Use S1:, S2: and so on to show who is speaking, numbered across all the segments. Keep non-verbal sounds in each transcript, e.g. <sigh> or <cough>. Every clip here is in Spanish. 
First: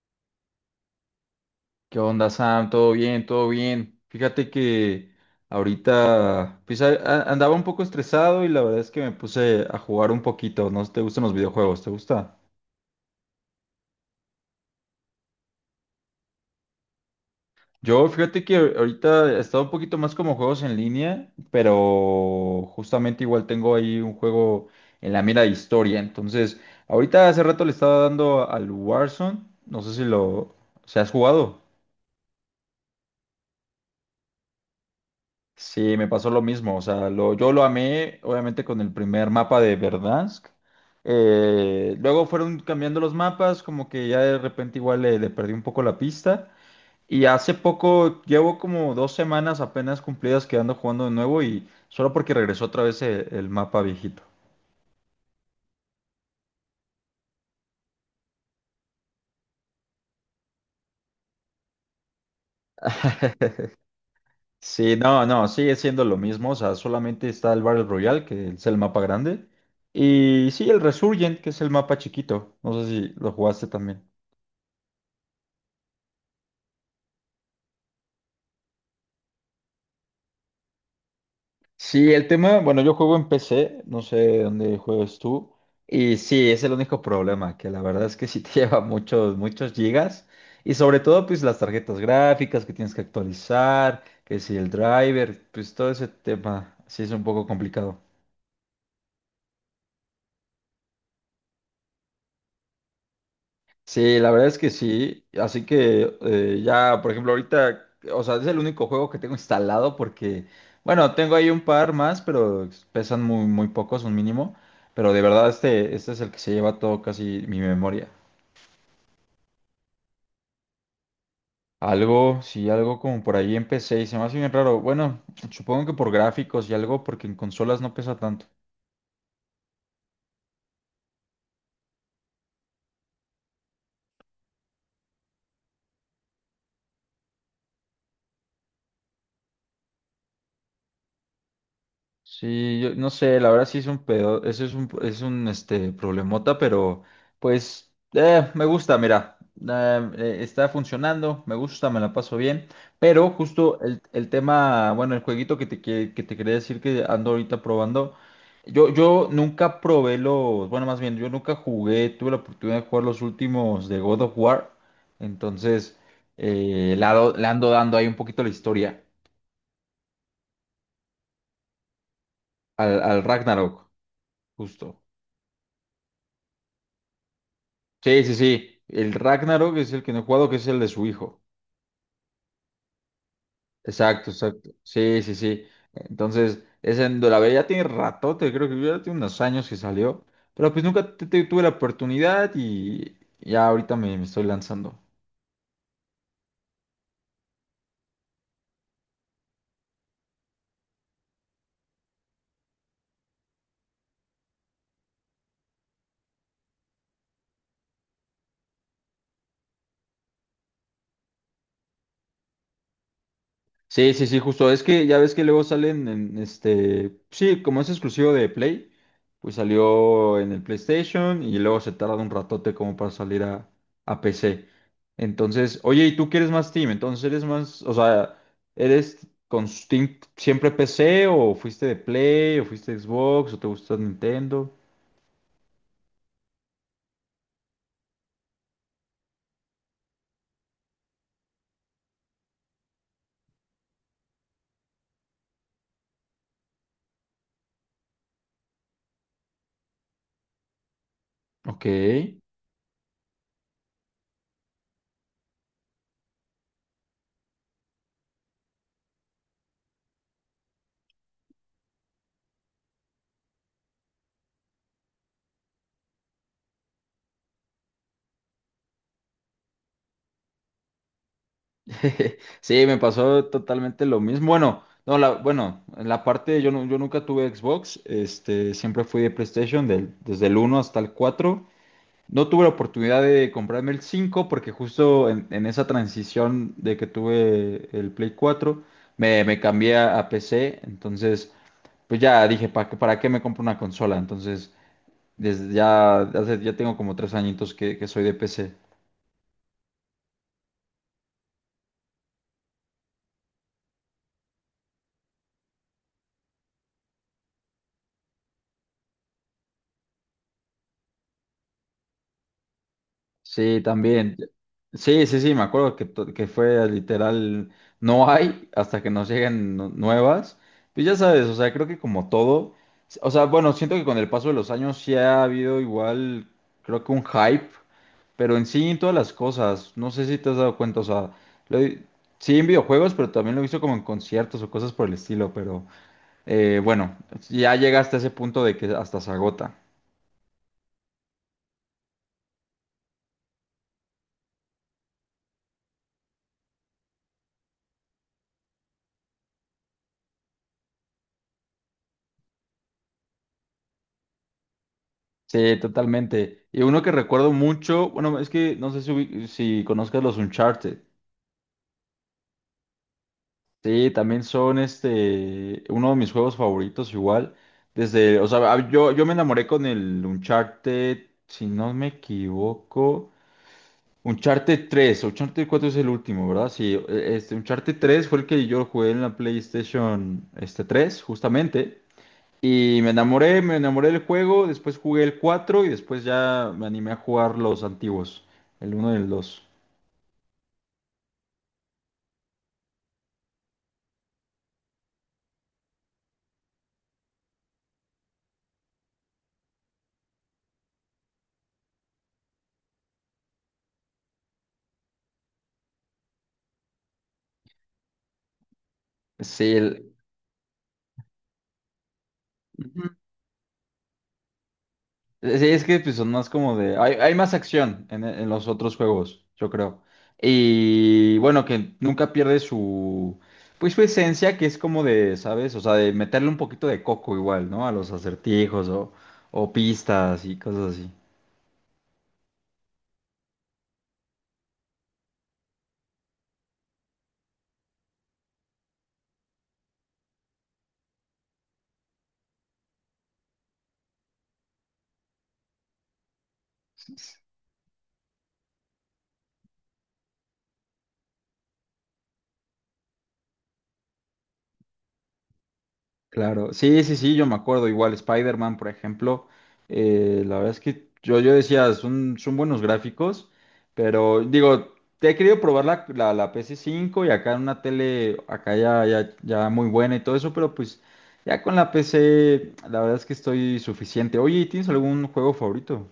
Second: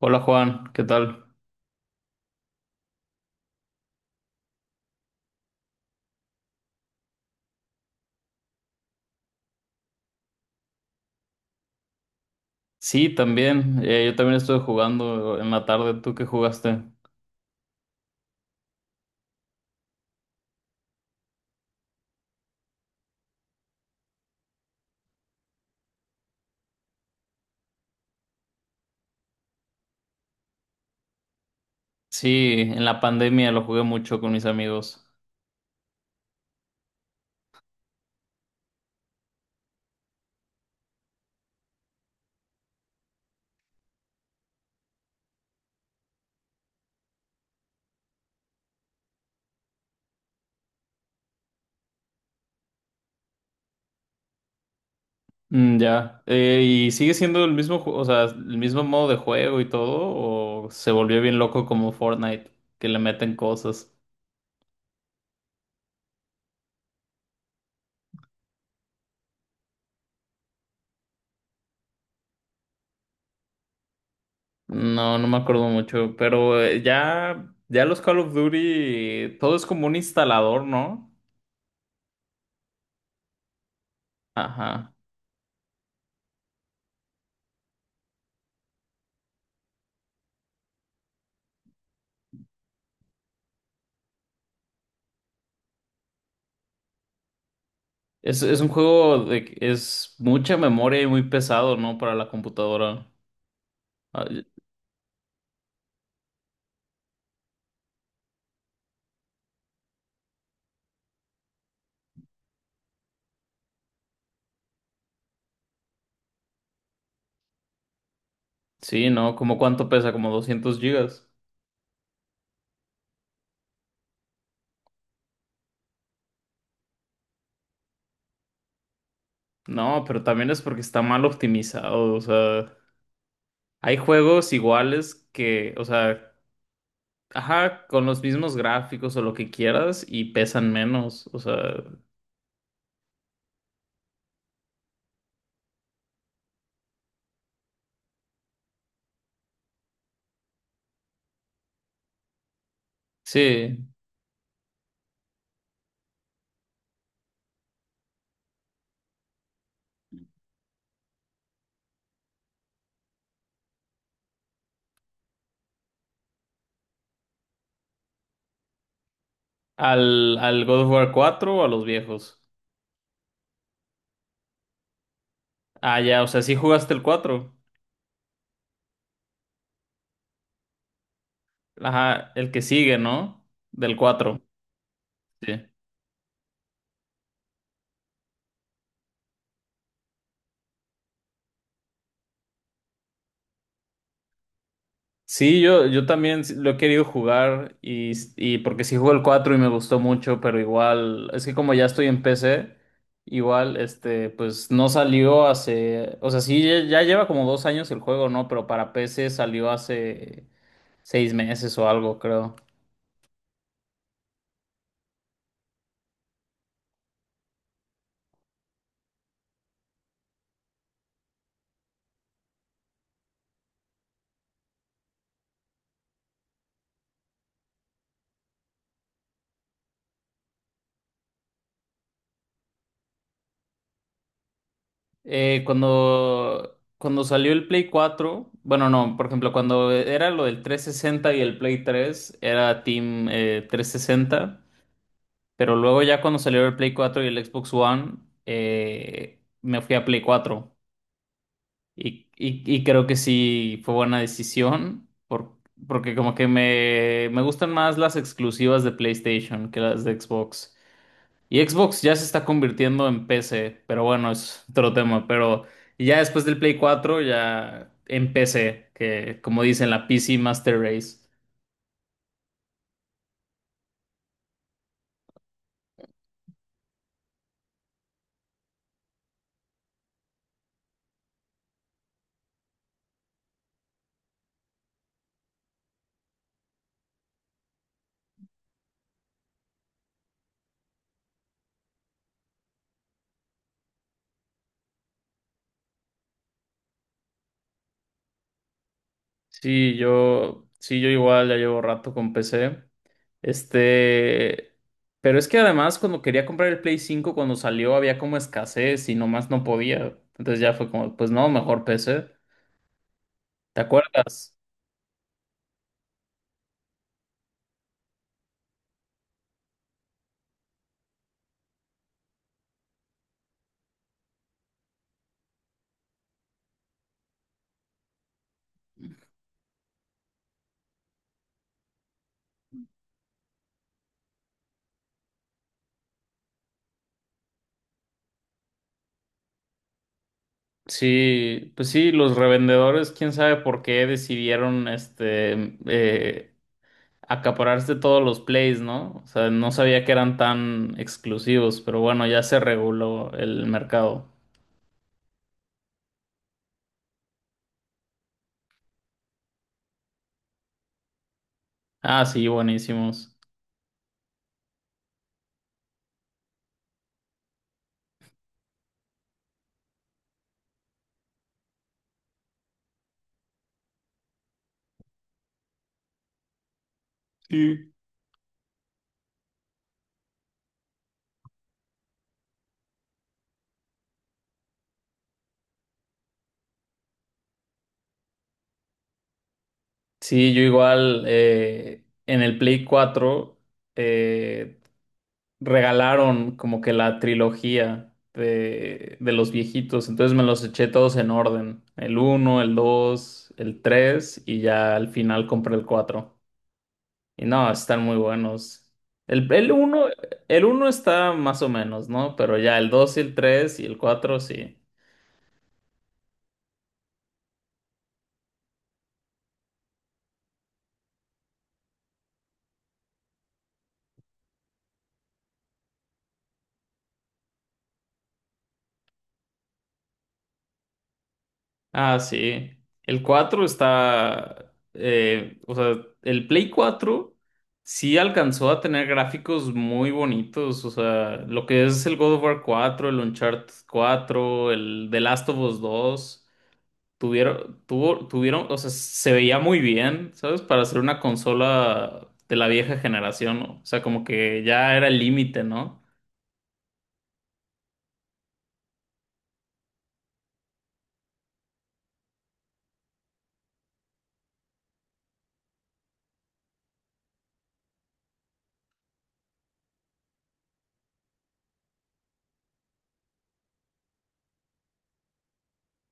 S1: Hola Juan, ¿qué tal?
S2: ¿Qué onda, Sam? ¿Todo bien? ¿Todo bien? Fíjate que ahorita pues, andaba un poco estresado y la verdad es que me puse a jugar un poquito. ¿No te gustan los videojuegos? ¿Te gusta?
S1: Sí, también. Yo también estuve jugando en la tarde. ¿Tú qué jugaste?
S2: Yo fíjate que ahorita he estado un poquito más como juegos en línea, pero justamente igual tengo ahí un juego en la mira de historia. Entonces, ahorita hace rato le estaba dando al Warzone. No sé si lo... ¿Se has jugado?
S1: Sí, en la pandemia lo jugué mucho con mis amigos.
S2: Sí, me pasó lo mismo. O sea, yo lo amé, obviamente, con el primer mapa de Verdansk. Luego fueron cambiando los mapas, como que ya de repente igual le perdí un poco la pista. Y hace poco, llevo como dos semanas apenas cumplidas quedando jugando de nuevo y solo porque regresó otra vez el mapa viejito.
S1: Mm, ya. ¿Y sigue siendo el mismo, o sea, el mismo modo de juego y todo? ¿O se volvió bien loco como Fortnite, que le meten cosas?
S2: Sí, no, sigue siendo lo mismo. O sea, solamente está el Battle Royale, que es el mapa grande. Y sí, el Resurgent, que es el mapa chiquito. No sé si lo jugaste también.
S1: No, no me acuerdo mucho, pero ya, ya los Call of Duty, todo es como un instalador, ¿no?
S2: Sí, el tema, bueno, yo juego en PC, no sé dónde
S1: Ajá.
S2: juegas tú, y sí, es el único problema, que la verdad es que sí te <laughs> lleva muchos, muchos gigas, y sobre todo pues las tarjetas gráficas que tienes que actualizar, que si el driver, pues todo ese tema, sí es un poco complicado.
S1: Es un juego de que es mucha memoria y muy pesado, ¿no? Para la computadora.
S2: Sí,
S1: Ah,
S2: la
S1: y-
S2: verdad es que sí. Así que ya, por ejemplo, ahorita, o sea, es el único juego que tengo instalado porque, bueno, tengo ahí un par más, pero pesan muy, muy pocos, un mínimo. Pero de verdad, este es el que se lleva todo casi mi memoria.
S1: sí, ¿no? ¿Cómo cuánto pesa? Como 200 gigas.
S2: Algo, sí, algo como por ahí empecé y se me hace bien raro. Bueno, supongo que por gráficos y algo, porque en consolas no pesa tanto.
S1: No, pero también es porque está mal optimizado. O sea, hay juegos iguales que, o sea, ajá, con los mismos gráficos o lo que quieras y pesan menos. O sea,
S2: Sí, yo no sé, la verdad sí es un pedo, eso es es un problemota, pero pues me gusta, mira, está funcionando, me gusta, me la paso bien, pero justo
S1: sí.
S2: el tema, bueno, el jueguito que te quería decir que ando ahorita probando, yo nunca probé los, bueno, más bien, yo nunca jugué, tuve la oportunidad de jugar los últimos de God of War, entonces le ando dando ahí un poquito la historia
S1: ¿Al, al God of War 4 o a los viejos?
S2: al Ragnarok, justo.
S1: Ah, ya, o sea, sí jugaste el cuatro.
S2: Sí, sí, sí. El Ragnarok es el que no he jugado, que es el de su hijo.
S1: Ajá, el que sigue, ¿no? Del
S2: Exacto,
S1: cuatro.
S2: exacto. Sí, sí, sí.
S1: Sí.
S2: Entonces, ese en la veía ya tiene ratote, creo que ya tiene unos años que salió. Pero pues nunca tuve la oportunidad y ya ahorita me estoy lanzando.
S1: Sí, yo también lo he querido jugar y porque sí jugué el 4 y me gustó mucho, pero igual, es que como ya estoy en PC, igual, este, pues no salió hace, o sea, sí, ya lleva como dos años el juego, ¿no? Pero para PC salió hace seis meses o algo, creo.
S2: Sí, sí, sí, justo. Es que ya ves que luego salen en este. Sí, como es exclusivo de Play, pues salió en el PlayStation y luego se tarda un ratote como para salir a PC. Entonces, oye, ¿y tú quieres más Team? Entonces, ¿eres más? O sea, ¿eres con Steam siempre PC o fuiste de Play o fuiste de Xbox o te gusta Nintendo?
S1: Cuando salió el Play cuatro, bueno, no, por ejemplo, cuando era lo del 360 y el Play 3 era Team, trescientos sesenta. Pero luego ya cuando salió el Play 4 y el Xbox One, me fui a Play 4.
S2: Ok.
S1: Y, y creo que sí fue buena decisión, porque como que me gustan más las exclusivas de PlayStation que las de Xbox. Y Xbox ya se está convirtiendo en PC, pero bueno, es otro tema. Pero ya después del Play 4, ya en PC, que como dicen, la PC Master Race.
S2: <laughs> Sí, me pasó totalmente lo mismo. Bueno, no, la, bueno, en la parte yo, yo nunca tuve Xbox, este, siempre fui de PlayStation desde el uno hasta el 4. No tuve la oportunidad de comprarme el 5 porque justo en esa transición de que tuve el Play 4, me cambié a PC, entonces pues ya dije, ¿para qué me compro una consola? Entonces, desde ya, ya tengo como tres añitos que soy de PC.
S1: Sí, yo igual ya llevo rato con PC. Este, pero es que además cuando quería comprar el Play cinco cuando salió había como escasez y nomás no podía. Entonces ya fue como, pues no, mejor PC. ¿Te
S2: Sí, también.
S1: acuerdas?
S2: Sí, sí, sí, me acuerdo que fue literal, no hay hasta que nos lleguen nuevas. Pues ya sabes, o sea, creo que como todo, o sea, bueno, siento que con el paso de los años sí ha habido igual, creo que un hype, pero en sí en todas las cosas, no sé si te has dado cuenta, o sea, lo he- sí en videojuegos, pero también lo he visto como en conciertos o cosas por el estilo, pero bueno, ya llega hasta ese punto de que hasta se agota.
S1: Sí, pues sí, los revendedores, quién sabe por qué decidieron acapararse todos los Plays, ¿no? O sea, no sabía que eran tan exclusivos, pero bueno, ya se reguló el mercado.
S2: Sí, totalmente. Y uno que recuerdo mucho, bueno, es que no sé si, si conozcas los Uncharted.
S1: Ah, sí, buenísimos.
S2: Sí, también son este, uno de mis juegos favoritos igual. Desde, o sea, yo me enamoré con el Uncharted, si no me equivoco, Uncharted tres, Uncharted cuatro es el último, ¿verdad? Sí, este,
S1: Sí.
S2: Uncharted tres fue el que yo jugué en la PlayStation este, 3, justamente. Y me enamoré del juego, después jugué el 4 y después ya me animé a jugar los antiguos, el uno y el dos.
S1: Sí, yo igual en el Play cuatro eh, regalaron como que la trilogía de los viejitos, entonces me los eché todos en orden, el uno, el 2, el 3 y ya al final compré el 4. Y no, están muy buenos. El, el
S2: Sí,
S1: uno,
S2: el...
S1: el uno está más o menos, ¿no? Pero ya el
S2: Ujú.
S1: 2, y el 3 y el 4 sí.
S2: Sí, es que pues, son más como de... Hay más acción en los otros juegos, yo creo. Y bueno, que nunca pierde su... Pues su esencia, que es como de, ¿sabes? O sea, de meterle un poquito de coco igual, ¿no? A los acertijos o pistas y cosas así.
S1: Ah, sí. El 4 está, o sea, el Play cuatro sí alcanzó a tener gráficos muy bonitos, o sea, lo que es el God of War 4, el Uncharted 4, el The Last of Us 2 tuvieron, o sea, se veía muy bien, ¿sabes? Para ser una consola de la vieja generación, ¿no? O sea, como que ya era el límite, ¿no?
S2: Claro, sí, sí, sí, yo me acuerdo, igual Spider-Man, por ejemplo, la verdad es que yo decía, son, son buenos gráficos, pero digo, te he querido probar la PC cinco y acá en una tele, acá ya, ya, ya muy buena y todo eso, pero pues ya con la PC, la verdad es que estoy suficiente. Oye, ¿tienes algún juego favorito?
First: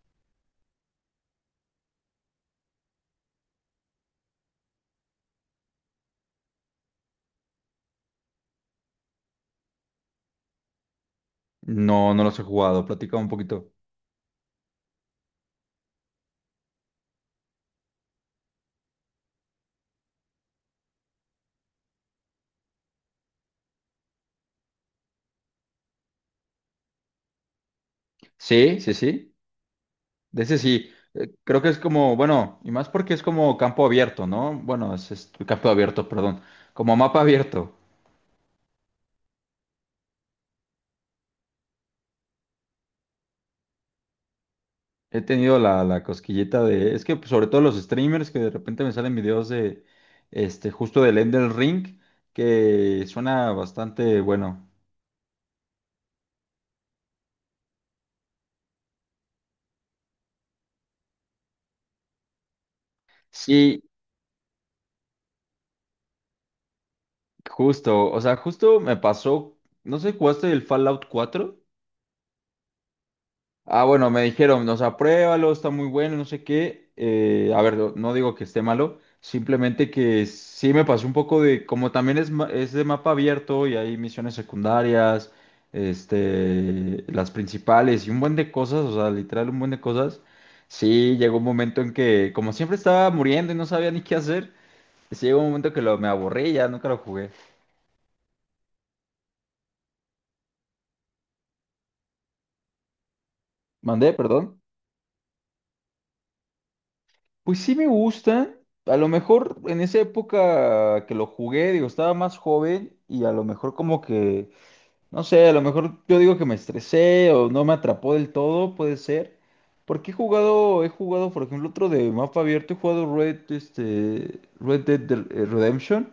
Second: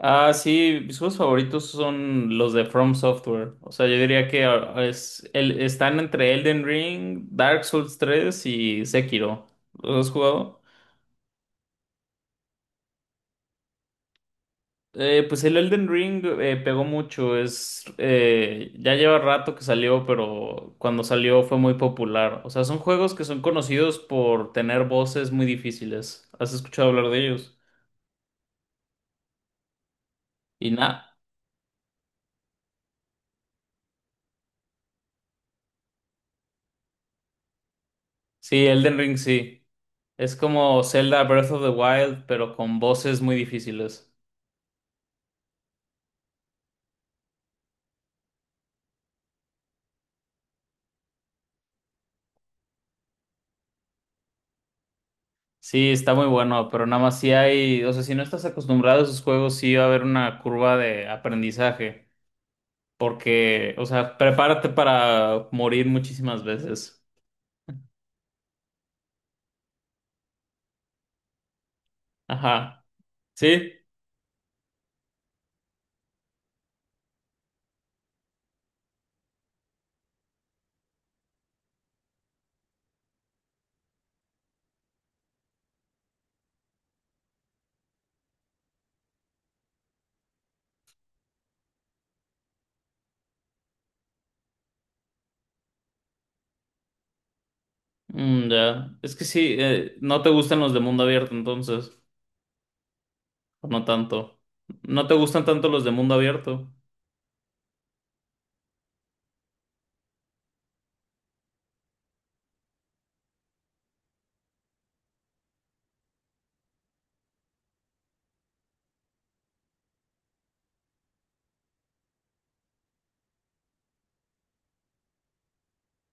S1: Ah, sí, mis juegos favoritos son los de From Software. O sea, yo diría que están entre Elden Ring, Dark Souls 3 y Sekiro. ¿Los has jugado?
S2: No, no los he jugado, platica un poquito.
S1: Pues el Elden Ring pegó mucho. Ya lleva rato que salió, pero cuando salió fue muy popular. O sea, son juegos que son conocidos por tener voces muy difíciles. ¿Has escuchado hablar de ellos?
S2: Sí, sí, sí. De ese
S1: Y
S2: sí,
S1: nada.
S2: creo que es como, bueno, y más porque es como campo abierto, ¿no? Bueno, campo abierto, perdón, como mapa abierto.
S1: Sí, Elden Ring sí. Es como Zelda Breath of the Wild, pero con voces muy difíciles.
S2: He tenido la cosquillita de, es que pues, sobre todo los streamers que de repente me salen videos de, este, justo del Elden Ring, que suena bastante bueno.
S1: Sí, está muy bueno, pero nada más si hay, o sea, si no estás acostumbrado a esos juegos, sí va a haber una curva de aprendizaje, porque,
S2: Sí,
S1: o sea, prepárate para morir muchísimas veces.
S2: justo, o sea, justo me pasó, no sé, ¿jugaste el Fallout cuatro?
S1: Ajá. ¿Sí?
S2: Ah, bueno, me dijeron, nos apruébalo, está muy bueno, no sé qué. A ver, no no digo que esté malo, simplemente que sí me pasó un poco de, como también es, es de mapa abierto y hay misiones secundarias, este, las principales y un buen de cosas, o sea, literal un buen de cosas. Sí, llegó un momento en que, como siempre estaba muriendo y no sabía ni qué hacer, sí llegó un momento me aburrí, ya nunca lo jugué.
S1: Mm, ya. Es que sí, no te gustan los de mundo abierto entonces, o no
S2: Mandé,
S1: tanto.
S2: perdón.
S1: No te gustan tanto los de mundo abierto.
S2: Pues sí me gustan. A lo mejor en esa época que lo jugué, digo, estaba más joven y a lo mejor como que, no sé, a lo mejor yo digo que me estresé o no me atrapó del todo, puede ser. Porque he jugado, por ejemplo, otro de mapa abierto, he jugado Red, este, Redemption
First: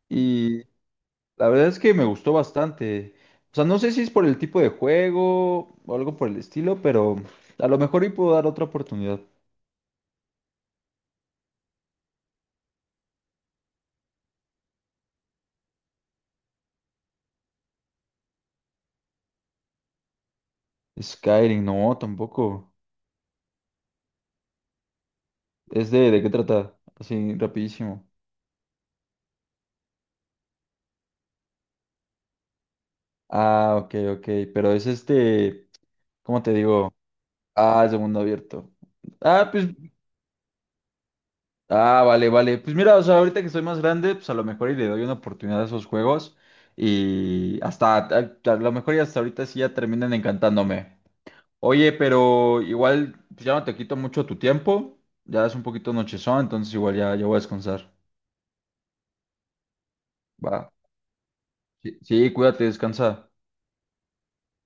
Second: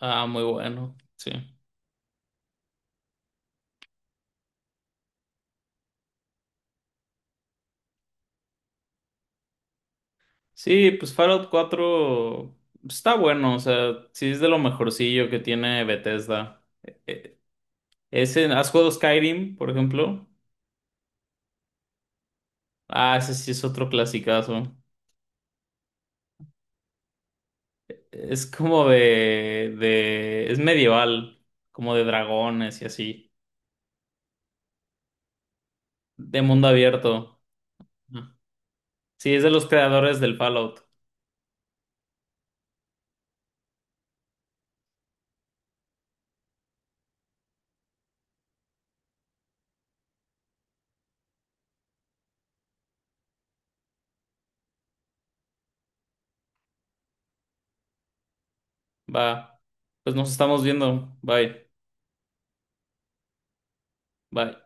S1: Ah, muy
S2: y
S1: bueno, sí.
S2: la verdad es que me gustó bastante. O sea, no sé si es por el tipo de juego o algo por el estilo, pero a lo mejor y puedo dar otra oportunidad.
S1: Sí, pues Fallout cuatro está bueno, o sea, sí es de lo mejorcillo que tiene Bethesda. Ese, ¿has jugado Skyrim, por ejemplo?
S2: Skyrim, no, tampoco.
S1: Ah, ese sí es otro clasicazo.
S2: ¿Es de qué trata? Así, rapidísimo.
S1: Es como es medieval, como de dragones y así,
S2: Ah, ok, ok. Pero es este,
S1: de
S2: ¿cómo te
S1: mundo
S2: digo?
S1: abierto.
S2: Ah, es de mundo
S1: Ajá.
S2: abierto.
S1: Sí, es
S2: Ah,
S1: de los
S2: pues,
S1: creadores del Fallout.
S2: ah, vale, vale. Pues mira, o sea, ahorita que soy más grande, pues a lo mejor y le doy una oportunidad a esos juegos. Y hasta, a lo mejor y hasta ahorita sí ya terminan encantándome. Oye, pero igual, pues ya no te quito mucho tu tiempo. Ya es un poquito nochezón, entonces igual ya, ya voy a descansar.
S1: Va, pues nos estamos
S2: Va.
S1: viendo. Bye,
S2: Sí, sí, cuídate, descansa.
S1: bye.